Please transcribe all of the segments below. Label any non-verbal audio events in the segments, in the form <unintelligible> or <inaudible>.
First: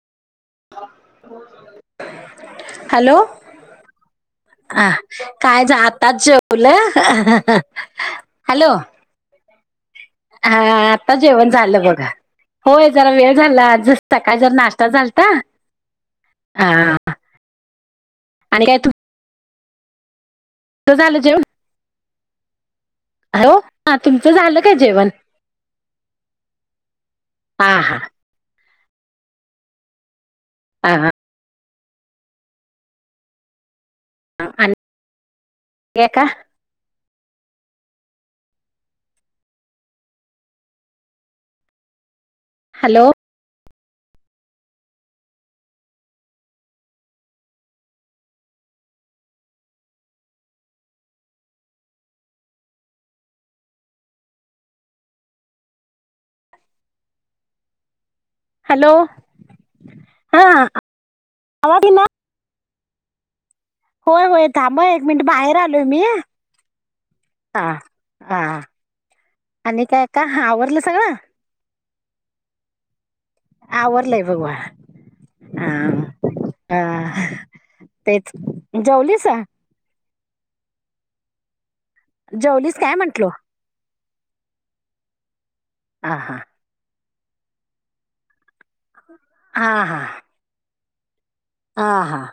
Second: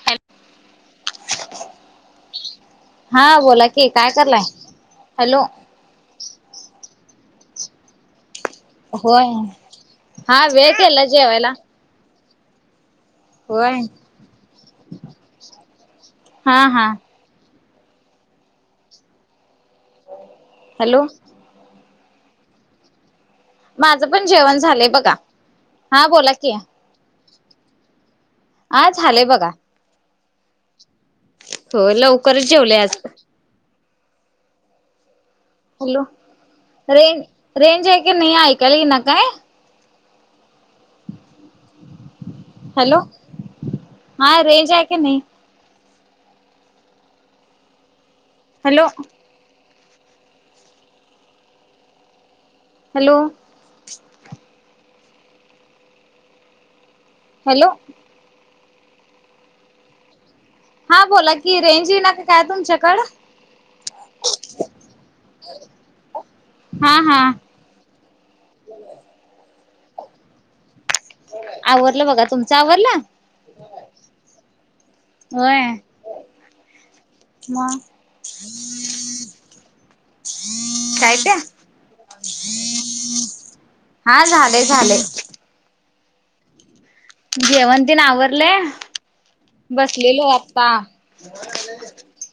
ह <inaudible> हॅलो, हा बोला की काय करलाय ह हॅलो कायच आताच ज बोला, हॅलो. होय हा वेळ केला आता जेवण जेवायला झालं बघा. होय जरा वेळ होय झाला जसता का जर नाश्ता झालता हा. आणि काय तू त हॅलो झालं जेवण ह हा माझं पण तुमचं जेवण झालं काय झालंय जेवण बघा हा बोला की हा हा हा झालेय बघा हां हां हो लवकरच जेवले आज आणि हॅलो काय का रेंज रेंज आहेऐ क नाही ऐकाल ये ना काय हॅलो हा रेज आहे क नाही हॅलो हॅलो हॅलो हॅलो हा हा बोला की आवाज रेंजी येईना नाका काय तुमच्याकड होय होय थांब एक मिनिट बाहेर आलोय मी हा हा हा हा आणि काय का आवरलं सगळं आवरलं बघा तुमचं आवरलं आ वरलाय बघवा हा होय हा, मग तेच जेवलीस? काय ते? जवलीस काय म्हंटलो? हा, झालय झालय. हा हां. जेवण तेन आवरलय, हा बसलेलो आता. हां हां.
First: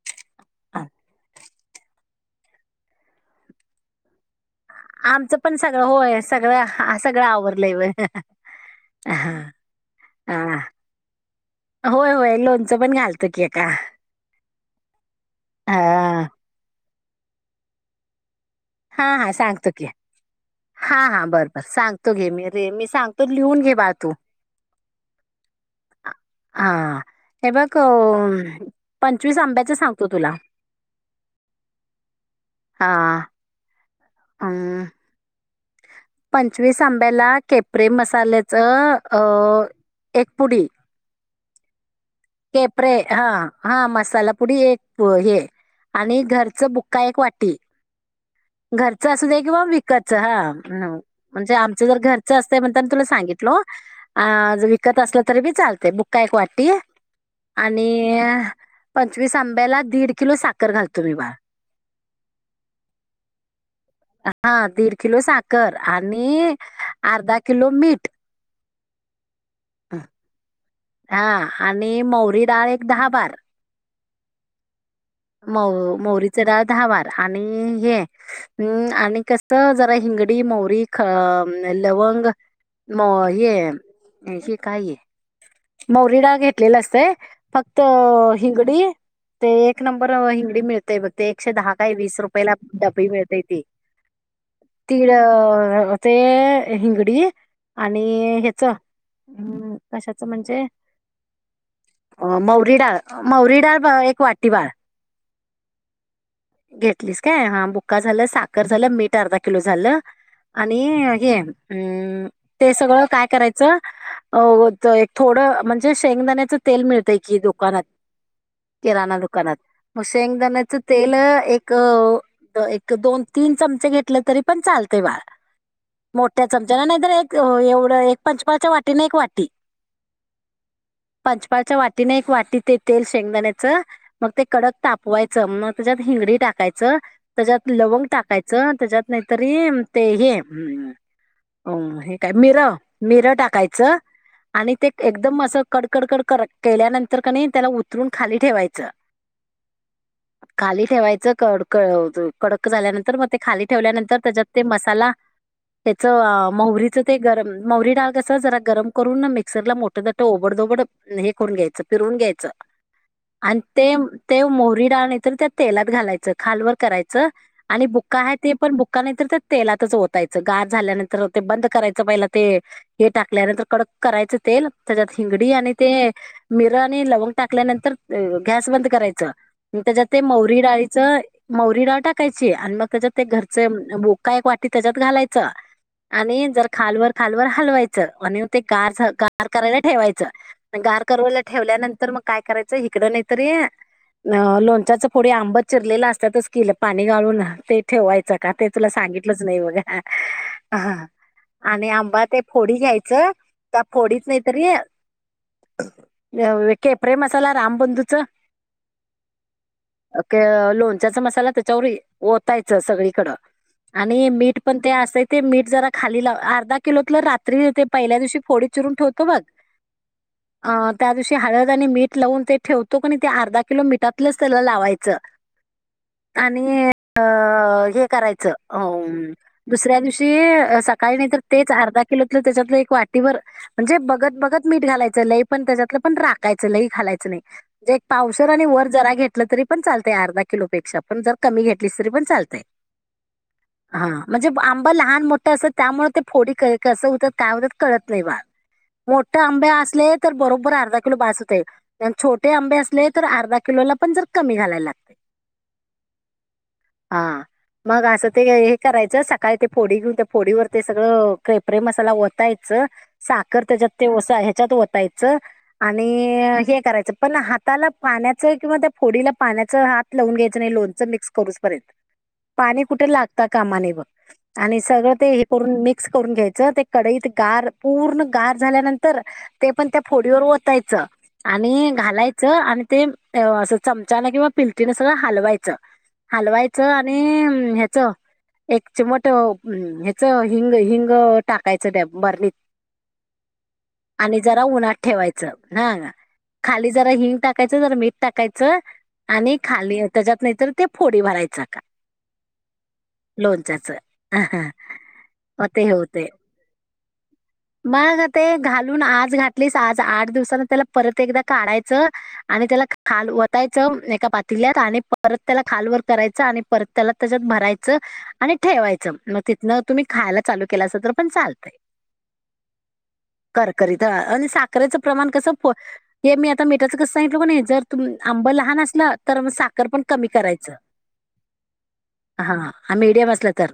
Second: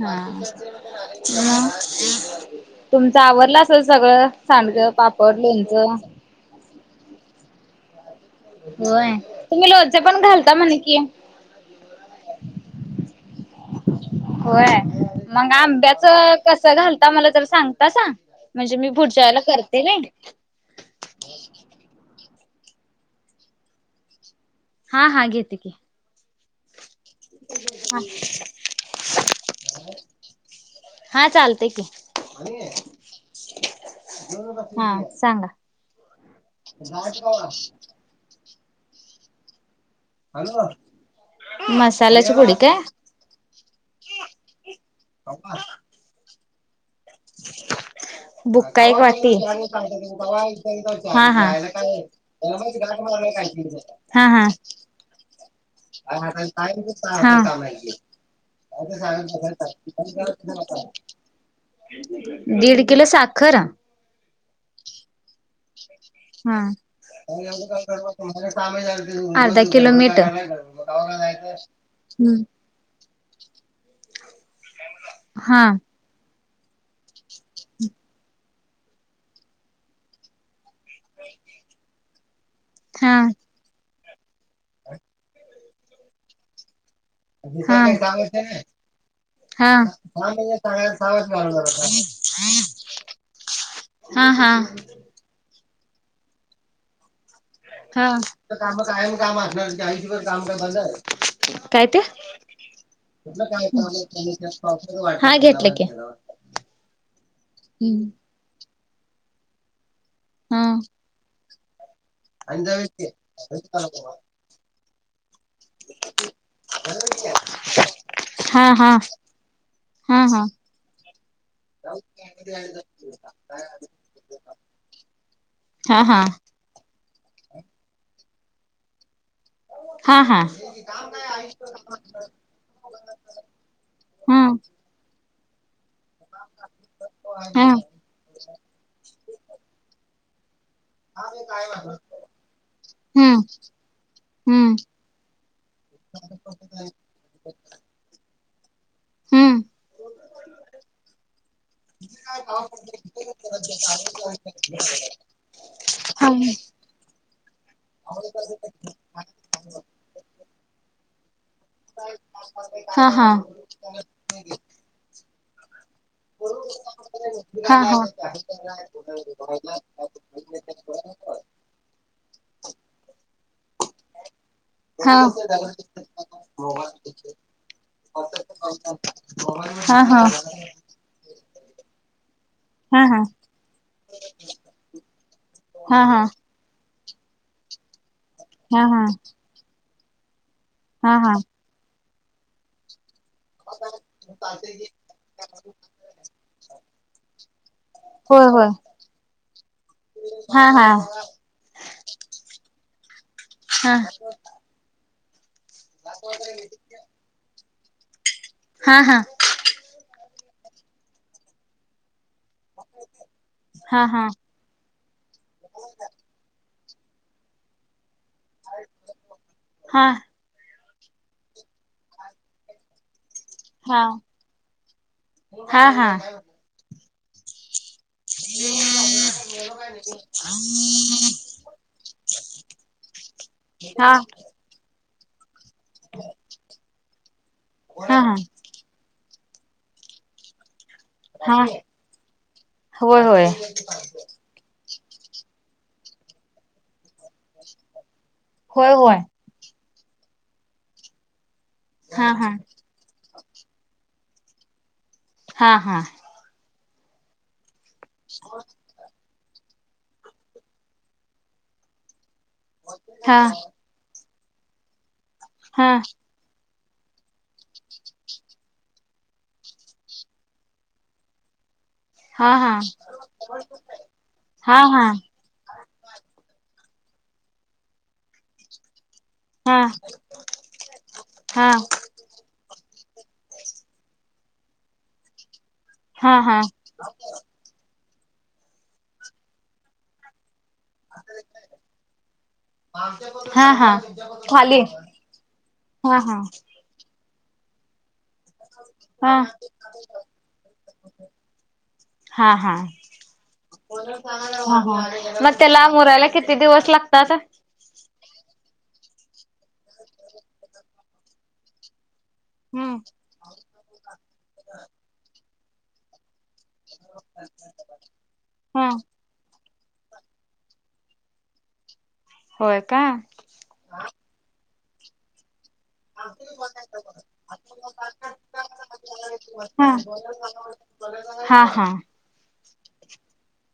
हा <unintelligible> <inaudible> तुमच आवरल असेल सगळं, सांडगं, आमचं पापड, पण सगळं लोणचं. होय सगळं ह सगळं आवरलंय व होय, हा तुम्ही लोणचे पण घालता म्हण की. होय होय, लोणचं पण घालतो की का, होय. कस घालता मला तर सांगतासा? म्हणजे मी हा हा पुढच्यावेळेले सांगतो करते की ना. हा हा, बरं बर, सांगतो घे मी, रे मी सांगतो लिहून घे बाळ तू. हा हा, घेते की. हा. हे बघ, पंचवीस आंब्याच सांगतो तुला. हा चालतंय हा अं, हा सांगा. पंचवीस आंब्याला केपरे मसाल्याचं अ एक पुडी मसाल्याची काय केपरे हा हा, मसालापुडी एक हे, आणि घरच बु काय एक वाटी. बुक्का एक घरच असू वाटी दे किंवा विकतच, हा हा हा म्हणजे आमचं जर घर असतय म्हणतान तुला सांगितलो, अ हा हा विकत असलं तरी बी चालतय, बुक्का एक वाटी आणि पंचवीस आंब्याला दीड किलो साखर घालतो मी बाळ हा. दीड किलो साखर हा, दीड किलो साखर, आणि हा अर्धा किलो मीठ. अर्धा किलोमीटर हा, आणि मौरी डाळ एक दहा बार. <unintelligible> <inaudible> म मौरी जरा दहाबार, आणि हे ह् आणि कस जरा हिंगडी मैरी अ लवंग म हा ये हे काय आहे मौरी डाळ घेतलेल असतय. हा फक्त हिंगडी ते एक हा एक नंबर हिंगडी मिळतय बघ, ते एकशे दहा काय वीस रुपयाेला डबी मिळते ते. हा हा. कीड ते हिंगडी आणि हा हेच, अम कशाचं म्हणजे काय ते अ मैरी डाळ एक वाटी बाळ. हा घेतलं की. घेतलीस काय, हा बुक्का झालं, साखर झालं, मीठ अर्धा किलो झालं. हा आणि हे अम <unintelligible> <inaudible> हो तरं एक थोडं म्हणजे शेंगदांण्याचं तेल मिळतंय की दुकानांत हा हा किराणां दुकानांत मंग हा हा शेंगदांण्याचं तेल एक दोन तीनं चमचे घेतलं तरी पणं चालते बाळं हां हां चमचा नां नाहीं तरं एक एवढं एक पंचपाच्या वाटीने एक वाटी हां हां पंचपाळच्यां वाटीने एक वाटीतेते शेंगदांण्याचं मंग ते कडक तापवायचं मंग त्यांच्यात हिंगडी टाकायचं त्यांच्यात हम्म लवंग टाकायचं जरं त्यांच्यात नाहीं तरी ते हे हो हे कायं मिर मिर हम्म टाकायचं आणि हम्म ते एकदंम असं कडकडकड केल्यानंतर किनाही त्यांला उतरूंन खाली ठेवायचं हम्मं खाली ठेवायचं कडकड कडक झाल्यानंतर मंग ते खाली ठेवल्यानंतर त्यांच्यात ते मसाला हम्म त्यांचं महूरीत गरमं मौरी डाळं कसं जरां गरमं करूंन मिक्सर लां मोठ दाट ओबड दोबड हे करूंन घ्यांयचं फिरून घ्यांयचं हा हा. आणि ते ते मोहरी डाळं नंतर त्यां तेलात घालायचं खालंवर करायचं हा आणि हा. हा. बुक्का हा आहे ते पणं बुक्का नाहींतर त्यां तेलातचं ओतायचं गांर झाल्यानंतर ते बंद करायचं पहिला ते हे टाकल्यानंतर कडक करायचं तेल त्यांच्यात हिंगडी आणि ते मिर आणि लवंग टाकल्यानंतर गॅस बंद करायचं त्यांच्यात हा. ते मौरी डाळं मौरी डाळं टाकांयची आणि मंग त्यांच्यात ते घरचे बुक्का एक वाटी त्यांच्यात घालांयाचा हा हा आणि जरं खालवरं खालवरं हलवांयच आणि ते हा हा हा हा गांर झालं गांर करायंला ठेवायंच गांर हा हा करोवल्यानंतर मंग कायं करायचं इकडं नाहीतरं तरी लोन च पुढे आंब चिरलेलं असतांतच किलं पाणी गाळूंन ते ठेवायचं का ते तुला सांगितलंच नाहीं बघां हां हां आणि आंबा ते फोडी घ्यांयचं त्या हा फोडीत नाहीं तरी केप्ररे मसाला रामबंधूचं हां हां लोणच्यांचा मसाला त्यांच्यावर ओतांयच सगळीकडं हा हा हा. आणि मीठ पणं ते असं ते मीठ जरां खाली लांव अर्धा किलोतलं रात्री ते पहिल्या दिवशी फोडे चिरूंन ठेवतो बघं हा अ त्यां दिवशी हळंद आणि मीठ लावूंन ते ठेवतो की आणि ते अर्धा किलो हा मिठांत मिठ त्यांला लावांयच हा आणि करायचं हो दुसऱ्यां दिवशी सकाळीं नाहीं तरं तेचं अर्धा किलोतले त्यांच्यात एक वाटीभरं म्हणजे हा बघतं बघतं मीठ घालायचं लंय पणं त्यांच्यात पणं राखांयच लई घालायचं नाहीं म्हणजे हा पावशेर आणि वरं जरां घेतलं तरी पणं चालतंय अर्ध किलो पेक्षा पणं जरं हा कमी घेतलीस तरी पणं चालतंय होय होय हां म्हणजे आंबा लहान मोठं असत्यात त्यामुळे ते फोडी कसं होतं काय होतात कळत नाही बा होय होय. आंबे असले तर बरोबर अर्धा कलो भासते हा हा छोटे आंबे असले तर अर्धा. किलोला पण जर कमी घालायला लाग. हा हा. हा मग असं ते हे करायचं. काय ते फोडी घेऊन त्या फोडीवर ते सगळं कपरे मसाला वतायचं, हा साखर त्याच्यात तेसा ह्याच्यात वतायचं हा आणि हे करायचं पण हाताला पाण्यात. किंवा त्या फोडीला पाण्याचा हात लावून घ्यायचं नाही लोणचं मिक्स करूच पर्यंत. हा हा पाणी कुठे लागत कामाने व हा आणि हा सगळं ते. करून मिक्स करून घ्यायचं ते कडईत गार पूर्ण गार झाल्यानंतर ते हा पण त्या फोडीवर ओतायचं हा आणि घालायचं आणि ते. असं चमचान किंवा पिलतीनं सधा हलवायचं. हा हा हालवायचं आणि ह्यांचं एक चिमट ह्यांचं हिंग हिंग टाकांयचं त्यां बरनीत हा हा आणि जरां खाली उन्हात ठेवायचं नां हा हा खाली जरां हिंग टाकायचं जरं मीठ टाकायचं हा हा आणि खाली त्याच्यात नाहीतर ते फोडी भरायचं का. हा हा लोणच्याच ह म मग ते ला हे होते मुरला कि. किती, दिवस लागतात मग ते घालून आज घातलीस आज आठ दिवसन त्याला परत एकदा काढायचं. आणि त्याला हम्म खाल वतायचं, एका पातील्यात आणि परत त्याला खाल वर करायचं आणि परंत त्यांला त्यांच्यात भरायचं आणि हा ठेवायचं मंग न तुम्हीं खायांला चालूं केलं असं तरं पणं चालतंय होय का? करकरीत. आणि साखरेचं प्रमाण कसं- हे मी आता मीठाचं कसं सांगितलं. म्हणे जर तु आंब लहान असलं तर मग साखर हा पण कमी करायचं. <unintelligible> हा हा. हा हा. मीडियम असलं तर,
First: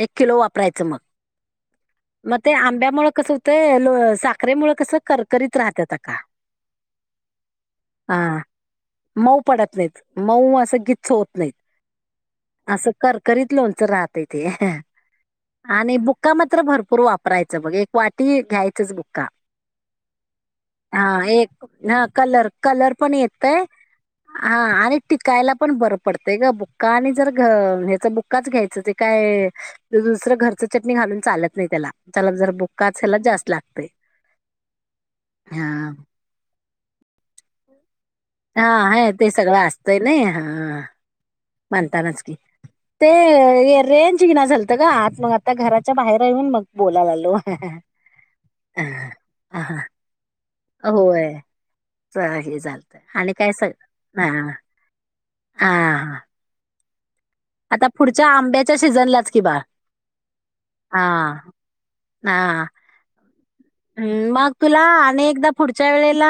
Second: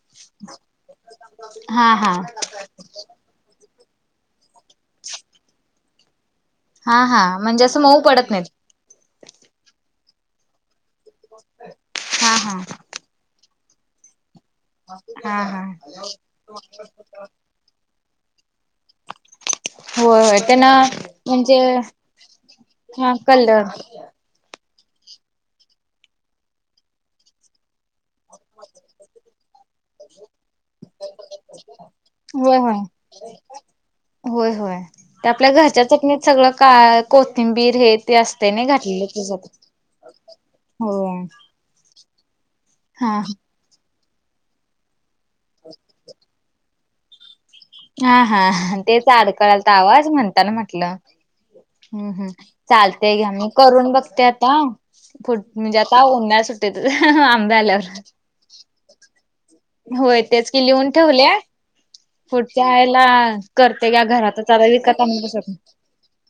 एक किलो वापरायचं मग. हा हा. मग ते आंब्यामुळे कसं होतंए? साखरेमुळे कसं कर करीत राहतात का- हा हा. म्हणजे असं मऊ हा पडत नाहीत. मऊ पडत नाहीत. मऊ असं गीच्च होत नाहीत. हा हा असं- करकरीत लोणचं राहतय तेे. हा हा आणि बुक्का मात्र भरपूर वापरायचं बघ. एक वाटी घ्यायचच बुक्का. होय होय त्यांना हा. म्हणजे एक ह कलर कलर हा पण कलर येतय- हा. आणि टिकायला पण बर पडतेय ग! बुक्का आणि जर हच बु- -क्काच घ्यायचं. ते काय दुसरं घरच चटणी घालून चालत नाही त्याला. त्याला जर होय ब- होय होय होय. ते आपल्या घरच्या हां. चटणीत सगळं का कोथिंबीर हे- ते असते हा ना घातलेलं ह. ते त्याच्यात सगळं असतंय नाही. हा. हो म्हणतानाच की. ते हा रेंज येईना झालंय. आत नाही. मग आता घराच्या बाहेर येऊन मग बोलायला आलो. हा हा. तेच अडकळाला तर आवाज म्हणताना म्हटलं. होय हम् हम. हे चालत चालतेया. आणि मी काय सग करून बघते हा आता हा म्हणजे आता हा ओन्हाळ्या सु- आंबे आता आल्यावर. पुढच्या आंब्याच्या सीझनलाच कि बाळ होय. तेच की लिहून हा ठेवलय. हा फुढच्या वेळला - करते या घरातच. विकत <unintelligible> यावेळेला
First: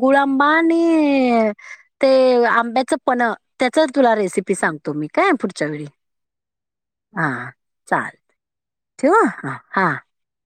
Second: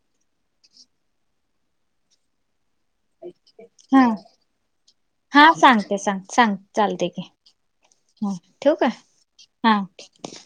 गुळ आंबा आणि ते आंब्याच- पन्ह त्याच हा तुला रेसिपी सांगतो मी. काय हा पुढच्या वेळी सांगते सांग सांग चालते की हा. चालतय. ठेवू? ह हा. ह